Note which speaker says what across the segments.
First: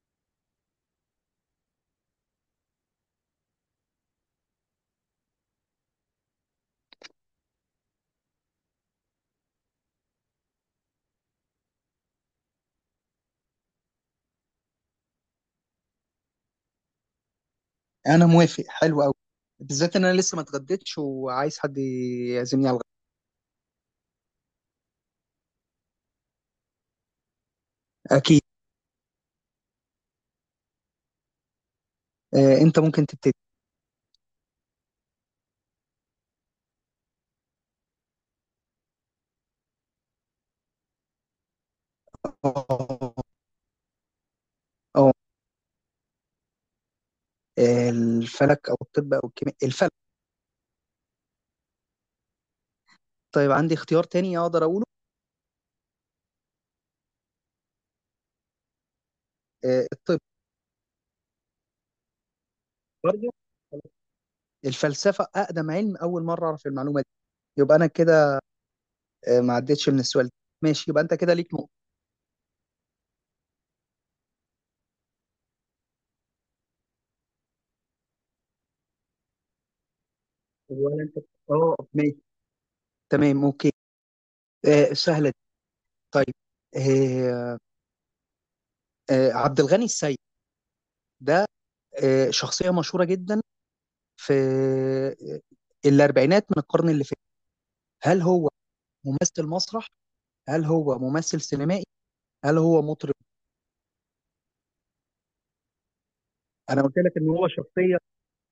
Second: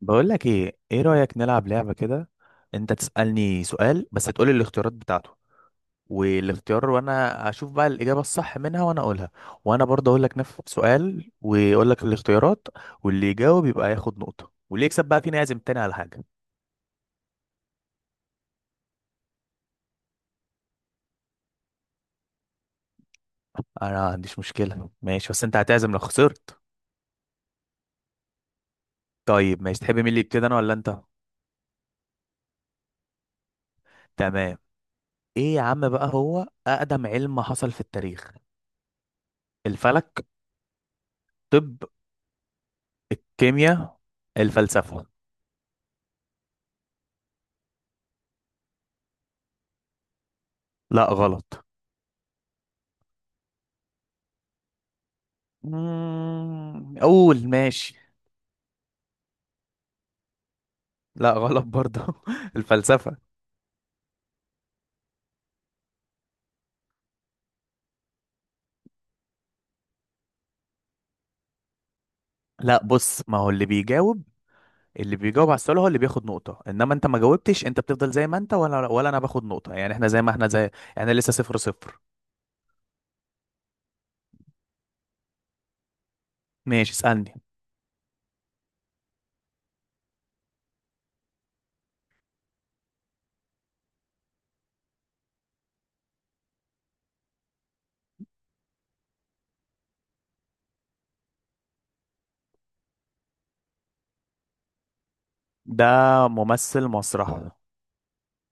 Speaker 1: بقول لك، ايه رأيك نلعب لعبة كده؟ انت تسألني سؤال، بس تقولي الاختيارات بتاعته والاختيار، وانا اشوف بقى الإجابة الصح منها وانا اقولها. وانا برضه اقول لك نفس السؤال واقول لك الاختيارات، واللي يجاوب يبقى ياخد نقطة، واللي يكسب بقى فينا يعزم تاني على حاجة.
Speaker 2: انا موافق، حلو قوي. بالذات ان انا لسه ما اتغديتش وعايز حد يعزمني على الغدا.
Speaker 1: انا ما عنديش مشكلة، ماشي، بس انت هتعزم لو خسرت.
Speaker 2: اكيد.
Speaker 1: طيب ماشي، تحب مين اللي يبتدي، انا ولا انت؟
Speaker 2: انت ممكن تبتدي.
Speaker 1: تمام. ايه يا عم بقى هو اقدم علم حصل في التاريخ؟ الفلك؟ طب
Speaker 2: اه،
Speaker 1: الكيمياء؟ الفلسفة؟
Speaker 2: آه، الفلك او الطب او الكيمياء، الفلك.
Speaker 1: لا غلط.
Speaker 2: طيب، عندي اختيار تاني اقدر اقوله.
Speaker 1: قول ماشي.
Speaker 2: الطب.
Speaker 1: لا غلط برضه الفلسفة.
Speaker 2: برضه، الفلسفه اقدم علم، اول مره اعرف المعلومه دي. يبقى انا كده ما عدتش من السؤال ده. ماشي، يبقى انت كده ليك نقطه.
Speaker 1: لا بص، ما هو اللي بيجاوب، اللي بيجاوب على السؤال هو اللي بياخد نقطة، انما انت ما جاوبتش، انت بتفضل زي ما انت، ولا انا باخد نقطة، يعني احنا زي ما احنا زي.
Speaker 2: ولا
Speaker 1: يعني
Speaker 2: انت.
Speaker 1: لسه صفر
Speaker 2: اه،
Speaker 1: صفر.
Speaker 2: ماشي. تمام، اوكي. سهله دي. طيب.
Speaker 1: ماشي، اسألني.
Speaker 2: آه، عبد الغني السيد، ده شخصيه مشهوره جدا في الاربعينات من القرن اللي فات. هل هو ممثل مسرح؟ هل هو ممثل سينمائي؟ هل هو مطرب؟
Speaker 1: ده
Speaker 2: انا
Speaker 1: ممثل
Speaker 2: قلت لك ان
Speaker 1: مسرح.
Speaker 2: هو شخصيه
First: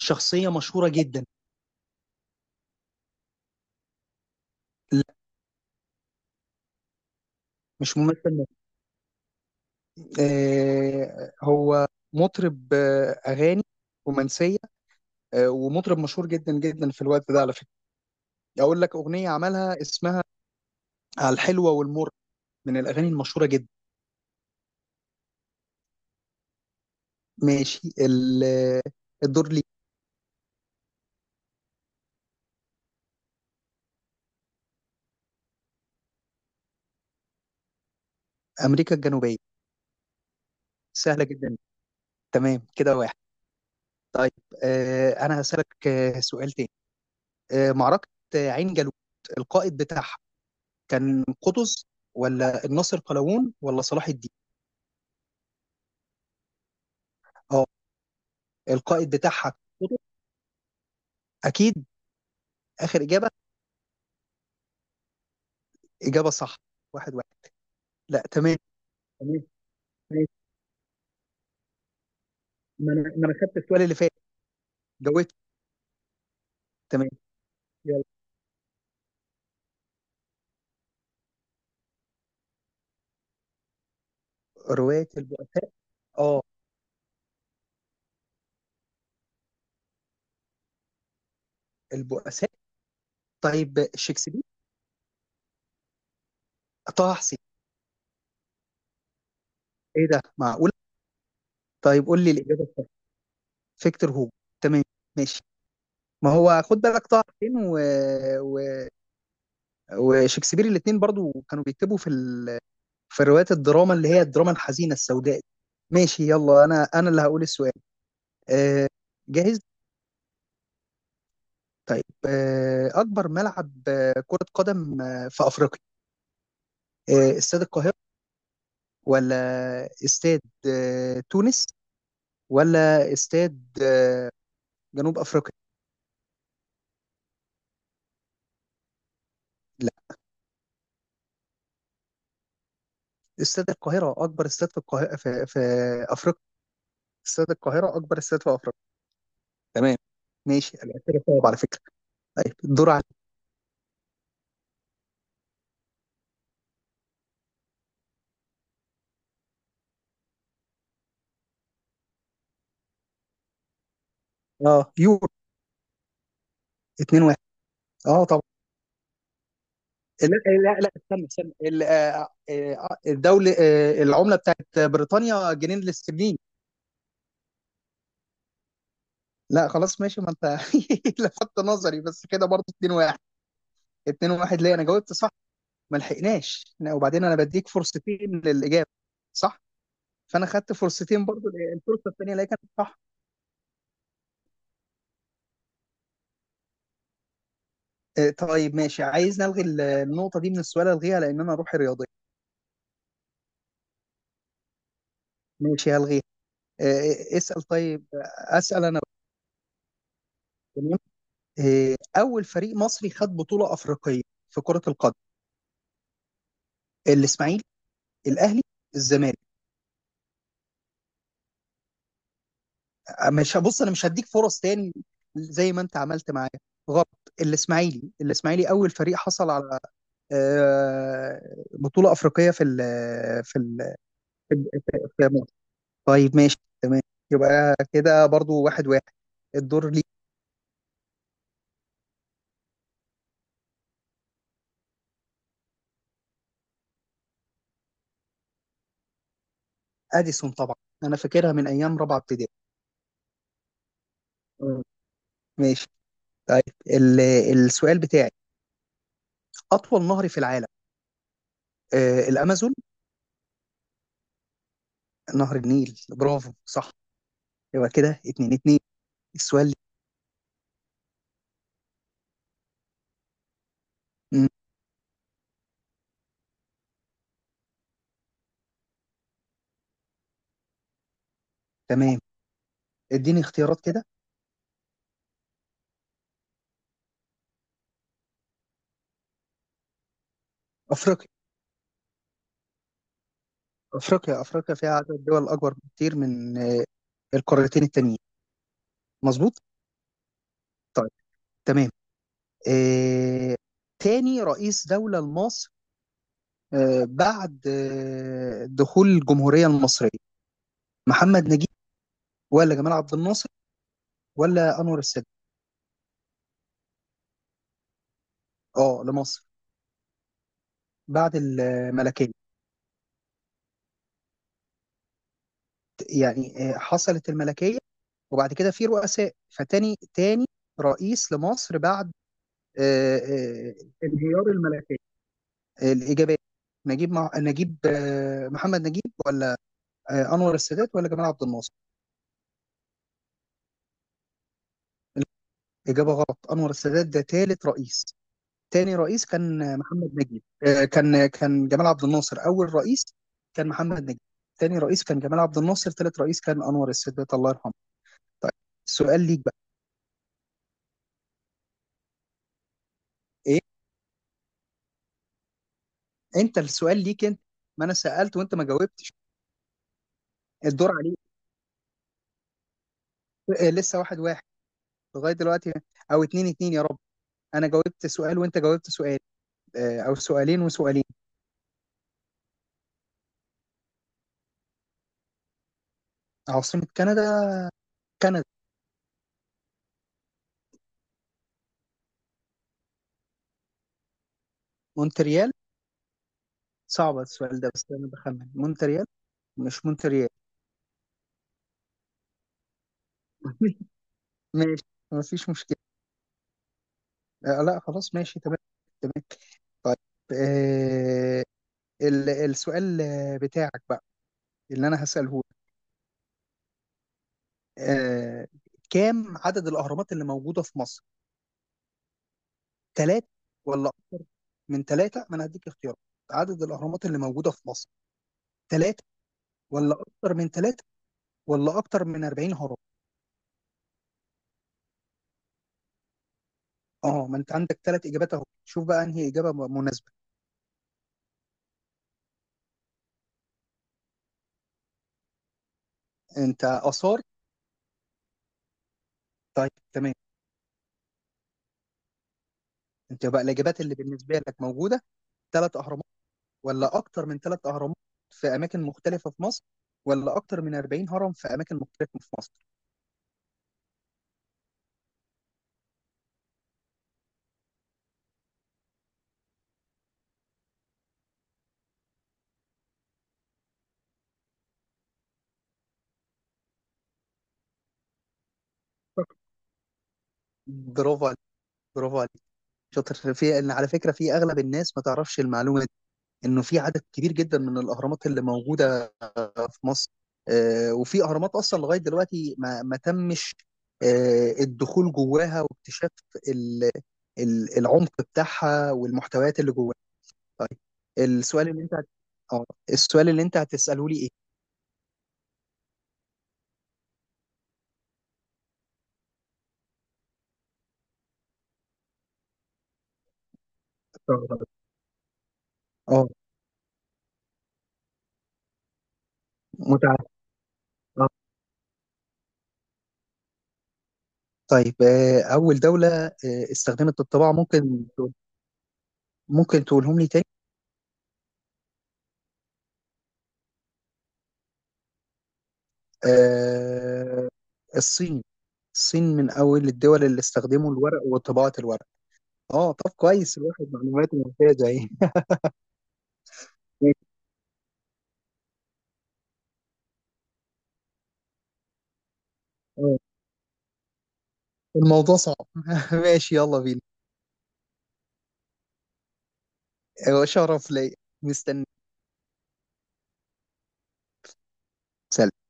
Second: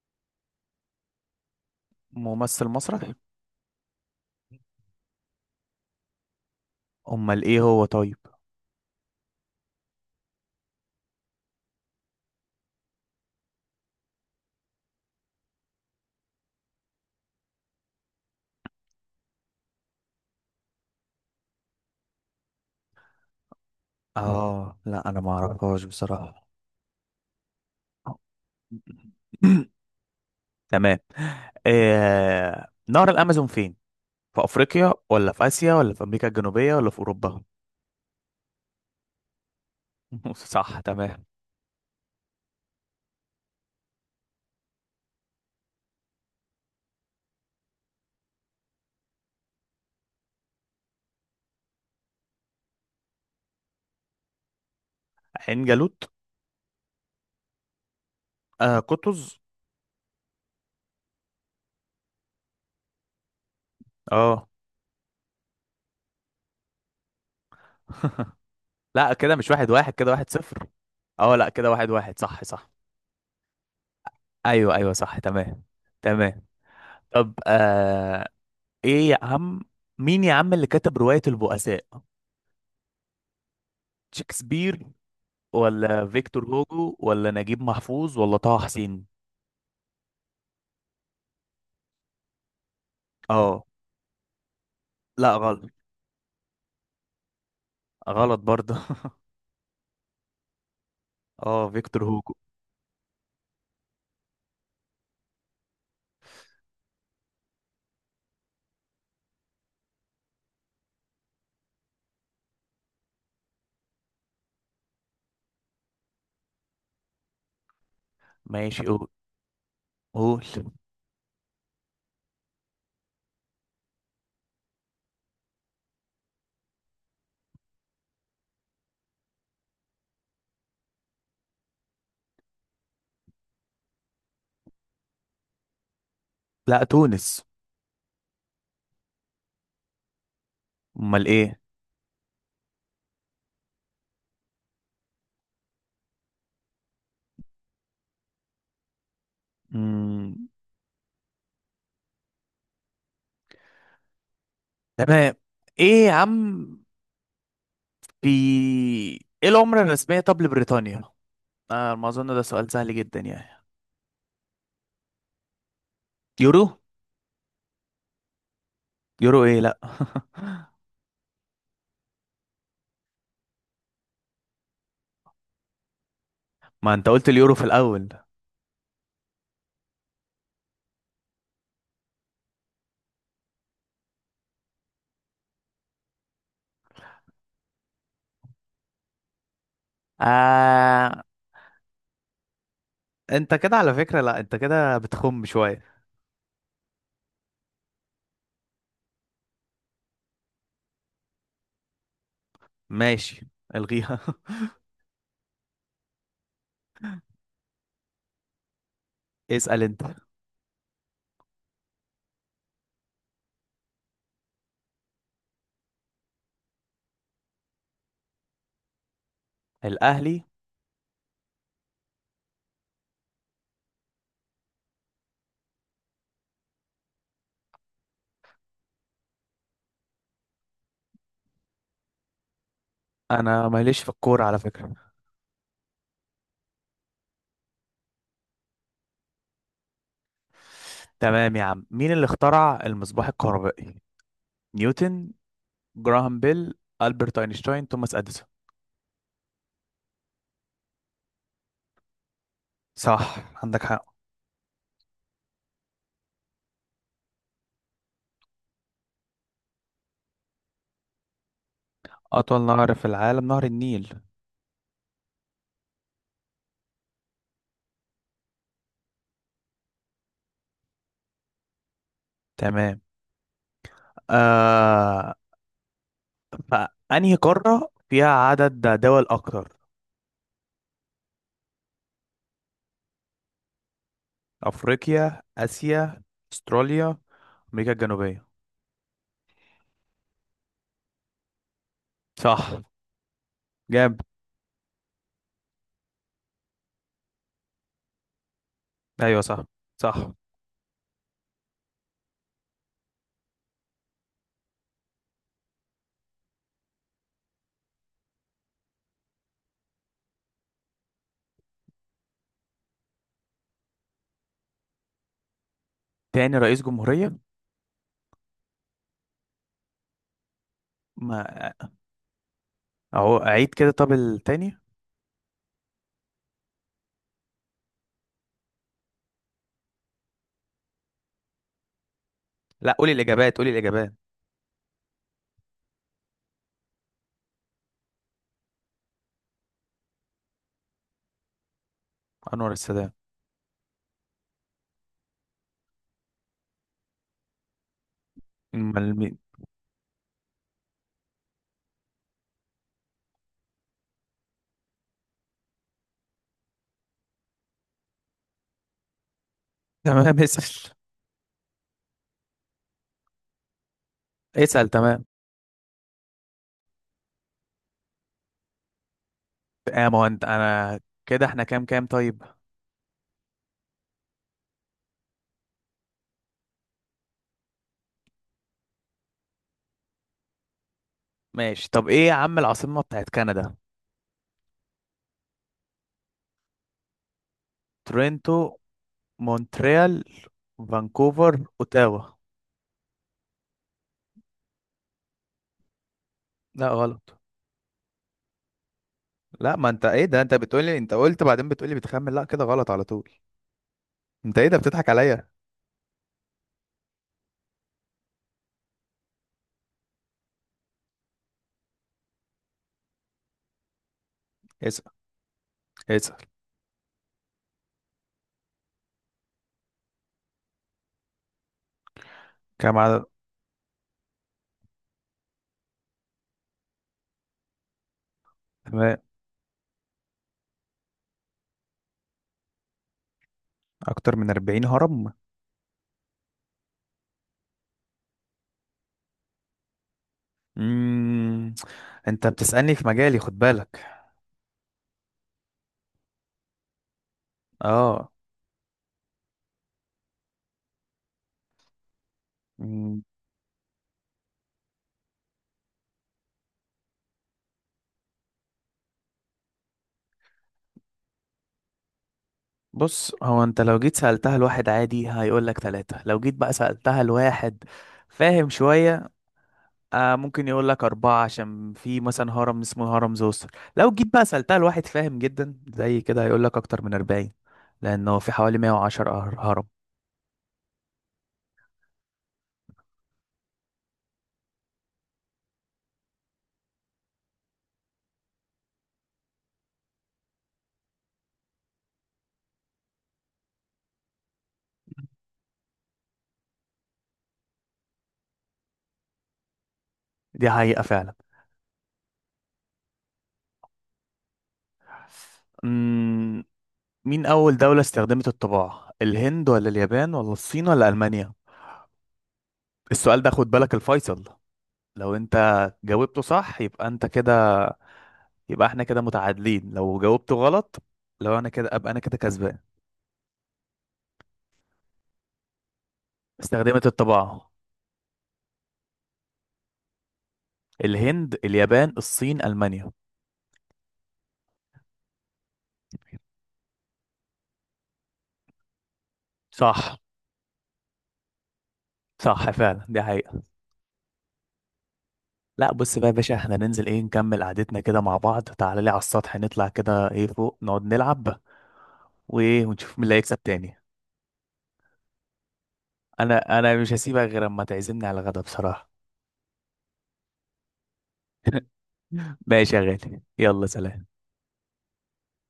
Speaker 2: شخصيه مشهوره جدا.
Speaker 1: ممثل مسرح.
Speaker 2: لا،
Speaker 1: امال ايه هو
Speaker 2: مش
Speaker 1: طيب؟
Speaker 2: ممثل مسرح. هو مطرب. اغاني رومانسيه. ومطرب مشهور جدا جدا في الوقت ده، على فكره. اقول لك اغنيه عملها، اسمها "على الحلوه والمر"، من الاغاني المشهوره جدا.
Speaker 1: اه لا، انا ما اعرفهاش بصراحة.
Speaker 2: ماشي. الدور لي.
Speaker 1: تمام. نهر الامازون فين؟ في افريقيا، ولا في اسيا، ولا في امريكا الجنوبيه، ولا في اوروبا؟
Speaker 2: امريكا الجنوبيه.
Speaker 1: صح،
Speaker 2: سهله
Speaker 1: تمام.
Speaker 2: جدا. تمام كده، واحد. طيب، انا هسألك سؤال تاني. معركة عين جالوت، القائد بتاعها كان قطز، ولا الناصر قلاوون، ولا صلاح الدين؟
Speaker 1: عين جالوت.
Speaker 2: اه، القائد
Speaker 1: قطز.
Speaker 2: بتاعها كان قطز، اكيد. اخر اجابة،
Speaker 1: اه
Speaker 2: اجابة صح. 1-1. لا، تمام.
Speaker 1: لا، كده
Speaker 2: تمام،
Speaker 1: مش واحد واحد، كده
Speaker 2: ماشي.
Speaker 1: واحد صفر. اه لا، كده واحد واحد، صح صح.
Speaker 2: ما انا خدت السؤال اللي فات،
Speaker 1: ايوه ايوه، صح
Speaker 2: جاوبت.
Speaker 1: تمام. تمام.
Speaker 2: تمام،
Speaker 1: طب
Speaker 2: يلا.
Speaker 1: آه ايه يا عم، مين يا عم اللي كتب روايه البؤساء؟ شكسبير؟
Speaker 2: رواية البؤساء.
Speaker 1: ولا
Speaker 2: اه،
Speaker 1: فيكتور هوجو، ولا نجيب محفوظ، ولا طه حسين؟
Speaker 2: البؤساء.
Speaker 1: اه.
Speaker 2: طيب، شكسبير.
Speaker 1: لا غلط.
Speaker 2: طه حسين.
Speaker 1: غلط برضه
Speaker 2: ايه ده، معقول؟
Speaker 1: اه فيكتور
Speaker 2: طيب، قول لي
Speaker 1: هوجو.
Speaker 2: الاجابة الصح. فيكتور هوجو. تمام، ماشي. ما هو خد بالك طه حسين و... و... وشكسبير الاثنين برضو كانوا بيكتبوا في في روايات الدراما، اللي هي الدراما الحزينه السوداء. ماشي، يلا. انا اللي هقول السؤال.
Speaker 1: ماشي،
Speaker 2: آه،
Speaker 1: قول
Speaker 2: جاهز.
Speaker 1: قول
Speaker 2: طيب، اكبر ملعب كره قدم في افريقيا: استاد القاهره، ولا استاد تونس، ولا استاد جنوب افريقيا؟
Speaker 1: لا تونس.
Speaker 2: لا.
Speaker 1: امال ايه؟
Speaker 2: استاد القاهره اكبر استاد في القاهره، في افريقيا. استاد القاهره اكبر استاد في افريقيا. تمام،
Speaker 1: مم.
Speaker 2: ماشي. أنا كده صعب، على فكره. طيب، الدور على.
Speaker 1: تمام. ايه يا عم، في ايه العملة الرسمية طب لبريطانيا؟ ما اظن ده سؤال سهل جدا يعني.
Speaker 2: اه، يورو.
Speaker 1: يورو؟
Speaker 2: 2-1. اه، طبعا.
Speaker 1: يورو ايه لا
Speaker 2: لا، لا، لا، استنى، استنى، ال- آه، آه، آه، الدولة آه، العملة بتاعت بريطانيا جنيه الاسترليني.
Speaker 1: ما انت قلت اليورو في الاول.
Speaker 2: لا، خلاص، ماشي. ما انت لفت نظري بس كده، برضه 2-1. 2-1 ليه؟ انا جاوبت صح. ما لحقناش. لا، وبعدين انا بديك فرصتين للإجابة. صح. فانا خدت
Speaker 1: آه
Speaker 2: فرصتين برضه، الفرصة الثانية اللي هي كانت صح.
Speaker 1: انت كده على فكرة، لا انت كده بتخم شوية.
Speaker 2: طيب، ماشي. عايز نلغي النقطة دي من السؤال، الغيها، لان انا روحي رياضية.
Speaker 1: ماشي، الغيها
Speaker 2: ماشي، هلغيها. اسأل طيب. أسأل أنا.
Speaker 1: اسأل انت.
Speaker 2: تمام. أول فريق مصري خد بطولة أفريقية في كرة القدم؟ الإسماعيلي، الأهلي، الزمالك.
Speaker 1: الاهلي.
Speaker 2: مش، بص، أنا مش هديك فرص تاني زي ما أنت عملت معايا. غلط. الإسماعيلي. الإسماعيلي أول فريق حصل على آه، بطولة أفريقية في ال في
Speaker 1: انا
Speaker 2: ال
Speaker 1: ماليش في الكورة
Speaker 2: في
Speaker 1: على فكرة.
Speaker 2: في مصر. طيب، ماشي، تمام. يبقى كده برضو 1-1. الدور ليه.
Speaker 1: تمام يا عم، مين اللي اخترع المصباح الكهربائي؟ نيوتن؟ جراهام بيل؟ ألبرت أينشتاين؟ توماس أديسون؟
Speaker 2: أديسون، طبعا. أنا فاكرها من أيام رابعة ابتدائي.
Speaker 1: صح، عندك حق.
Speaker 2: مم. ماشي. طيب، ال- السؤال بتاعي: أطول نهر في العالم؟
Speaker 1: أطول
Speaker 2: الأمازون.
Speaker 1: نهر في العالم نهر النيل.
Speaker 2: نهر النيل، برافو، صح. يبقى كده 2-2. السؤال لي.
Speaker 1: تمام
Speaker 2: مم،
Speaker 1: آه فأنهي قارة فيها عدد دول أكتر؟
Speaker 2: تمام. اديني اختيارات كده.
Speaker 1: أفريقيا؟ آسيا؟ أستراليا؟ أمريكا الجنوبية؟
Speaker 2: أفريقيا.
Speaker 1: صح، جاب.
Speaker 2: أفريقيا فيها عدد دول أكبر بكتير من القارتين التانيين.
Speaker 1: أيوة
Speaker 2: مظبوط.
Speaker 1: صح. صح.
Speaker 2: طيب، تمام. آه تاني رئيس دولة لمصر، بعد دخول الجمهورية المصرية: محمد نجيب، ولا جمال عبد الناصر، ولا أنور السادات؟
Speaker 1: تاني رئيس جمهورية.
Speaker 2: اه، لمصر بعد
Speaker 1: ما
Speaker 2: الملكية.
Speaker 1: أهو، أعيد كده طب التاني.
Speaker 2: يعني حصلت الملكية وبعد كده في رؤساء، فتاني رئيس لمصر بعد
Speaker 1: لا قولي
Speaker 2: آه،
Speaker 1: الإجابات، قولي
Speaker 2: آه،
Speaker 1: الإجابات.
Speaker 2: انهيار الملكية. الإجابات: نجيب، محمد نجيب، ولا أنور السادات، ولا جمال عبد الناصر.
Speaker 1: أنور السادات.
Speaker 2: إجابة غلط، أنور السادات ده ثالث رئيس. تاني
Speaker 1: أمال
Speaker 2: رئيس
Speaker 1: مين؟
Speaker 2: كان محمد نجيب. كان جمال عبد الناصر أول رئيس. كان محمد نجيب تاني رئيس، كان جمال عبد الناصر ثالث رئيس، كان أنور السادات، الله يرحمه. طيب، السؤال ليك بقى.
Speaker 1: تمام، اسأل.
Speaker 2: إيه؟
Speaker 1: اسأل، تمام.
Speaker 2: انت السؤال ليك انت، ما انا سالت وانت ما جاوبتش.
Speaker 1: ما هو أنت
Speaker 2: الدور
Speaker 1: أنا.
Speaker 2: عليك.
Speaker 1: كده احنا كام كام طيب؟
Speaker 2: لسه 1-1 لغايه دلوقتي، او 2-2 يا رب. انا جاوبت سؤال وانت جاوبت سؤال، او سؤالين وسؤالين.
Speaker 1: ماشي، طب ايه يا عم، العاصمة بتاعت كندا؟
Speaker 2: عاصمه كندا. كندا.
Speaker 1: تورنتو؟ مونتريال؟ فانكوفر؟ اوتاوا؟
Speaker 2: مونتريال.
Speaker 1: لا
Speaker 2: صعب
Speaker 1: غلط.
Speaker 2: السؤال ده، بس انا بخمن مونتريال.
Speaker 1: لا
Speaker 2: مش
Speaker 1: ما انت ايه
Speaker 2: مونتريال.
Speaker 1: ده، انت بتقولي، انت قلت بعدين بتقولي بتخمن، لا كده غلط على طول. انت ايه ده
Speaker 2: ماشي،
Speaker 1: بتضحك عليا؟
Speaker 2: مفيش مشكله. لا، خلاص، ماشي، تمام. تمام، طيب. آه السؤال بتاعك بقى، اللي انا
Speaker 1: اسأل،
Speaker 2: هساله لك.
Speaker 1: اسأل.
Speaker 2: آه كام عدد الاهرامات اللي موجوده في مصر؟
Speaker 1: كام
Speaker 2: ثلاث،
Speaker 1: عدد؟
Speaker 2: ولا أكتر من ثلاثة؟ ما أنا هديك اختيارات. عدد الأهرامات اللي موجودة في مصر: ثلاث،
Speaker 1: تمام.
Speaker 2: ولا أكتر من ثلاث، ولا أكتر من 40 هرم؟
Speaker 1: اكتر من 40 هرم.
Speaker 2: أه، ما أنت عندك ثلاث إجابات أهو، شوف بقى أنهي إجابة مناسبة.
Speaker 1: امم انت بتسألني في مجالي، خد بالك.
Speaker 2: أنت آثار.
Speaker 1: اه.
Speaker 2: طيب، تمام.
Speaker 1: مم.
Speaker 2: أنت بقى الإجابات اللي بالنسبة لك موجودة: ثلاث أهرامات، ولا أكتر من ثلاث أهرامات في أماكن مختلفة في مصر، ولا أكتر من 40 هرم في أماكن مختلفة في مصر.
Speaker 1: بص، هو انت لو جيت سألتها لواحد عادي هيقول لك ثلاثة، لو جيت بقى سألتها لواحد فاهم شوية ممكن يقول لك أربعة، عشان في مثلا هرم اسمه هرم زوسر. لو جيت بقى سألتها لواحد فاهم جدا زي كده هيقول لك أكتر من 40، لأنه في حوالي 110 هرم.
Speaker 2: برافو عليك، برافو عليك. شاطر. في، ان على فكرة، في أغلب الناس ما تعرفش المعلومة انه في عدد كبير جدا من الاهرامات اللي موجوده في مصر، وفي اهرامات اصلا لغايه دلوقتي ما تمش الدخول جواها، واكتشاف ال- العمق بتاعها والمحتويات اللي جواها.
Speaker 1: دي
Speaker 2: طيب،
Speaker 1: حقيقة فعلا.
Speaker 2: السؤال اللي انت هت- اه السؤال اللي انت هتساله لي ايه؟
Speaker 1: أمم، مين أول دولة استخدمت الطباعة؟ الهند، ولا اليابان، ولا الصين، ولا ألمانيا؟ السؤال ده خد بالك الفيصل.
Speaker 2: استغرب.
Speaker 1: لو أنت
Speaker 2: اه،
Speaker 1: جاوبته صح يبقى أنت كده، يبقى احنا كده متعادلين، لو
Speaker 2: متعب.
Speaker 1: جاوبته غلط
Speaker 2: اه،
Speaker 1: لو أنا كده أبقى أنا كده كسبان.
Speaker 2: طيب، اول دوله
Speaker 1: استخدمت
Speaker 2: استخدمت الطباعه؟
Speaker 1: الطباعة.
Speaker 2: ممكن، ممكن تقولهم لي تاني؟
Speaker 1: الهند، اليابان، الصين، ألمانيا.
Speaker 2: آه الصين. الصين من أول
Speaker 1: صح.
Speaker 2: الدول اللي استخدموا الورق وطباعة الورق.
Speaker 1: صح
Speaker 2: اه،
Speaker 1: فعلا،
Speaker 2: طب
Speaker 1: دي
Speaker 2: كويس،
Speaker 1: حقيقة.
Speaker 2: الواحد معلوماته ممتازة اهي.
Speaker 1: لا بص بقى يا باشا، احنا ننزل ايه، نكمل قعدتنا كده مع بعض، تعالى لي على السطح، نطلع كده ايه فوق نقعد نلعب وايه،
Speaker 2: آه،
Speaker 1: ونشوف مين اللي هيكسب تاني.
Speaker 2: الموضوع صعب. ماشي،
Speaker 1: انا
Speaker 2: يلا
Speaker 1: انا
Speaker 2: بينا.
Speaker 1: مش هسيبك غير اما تعزمني على الغدا بصراحة.
Speaker 2: شرف ليا، مستني.
Speaker 1: ماشي يا غالي، يلا سلام.
Speaker 2: سلام.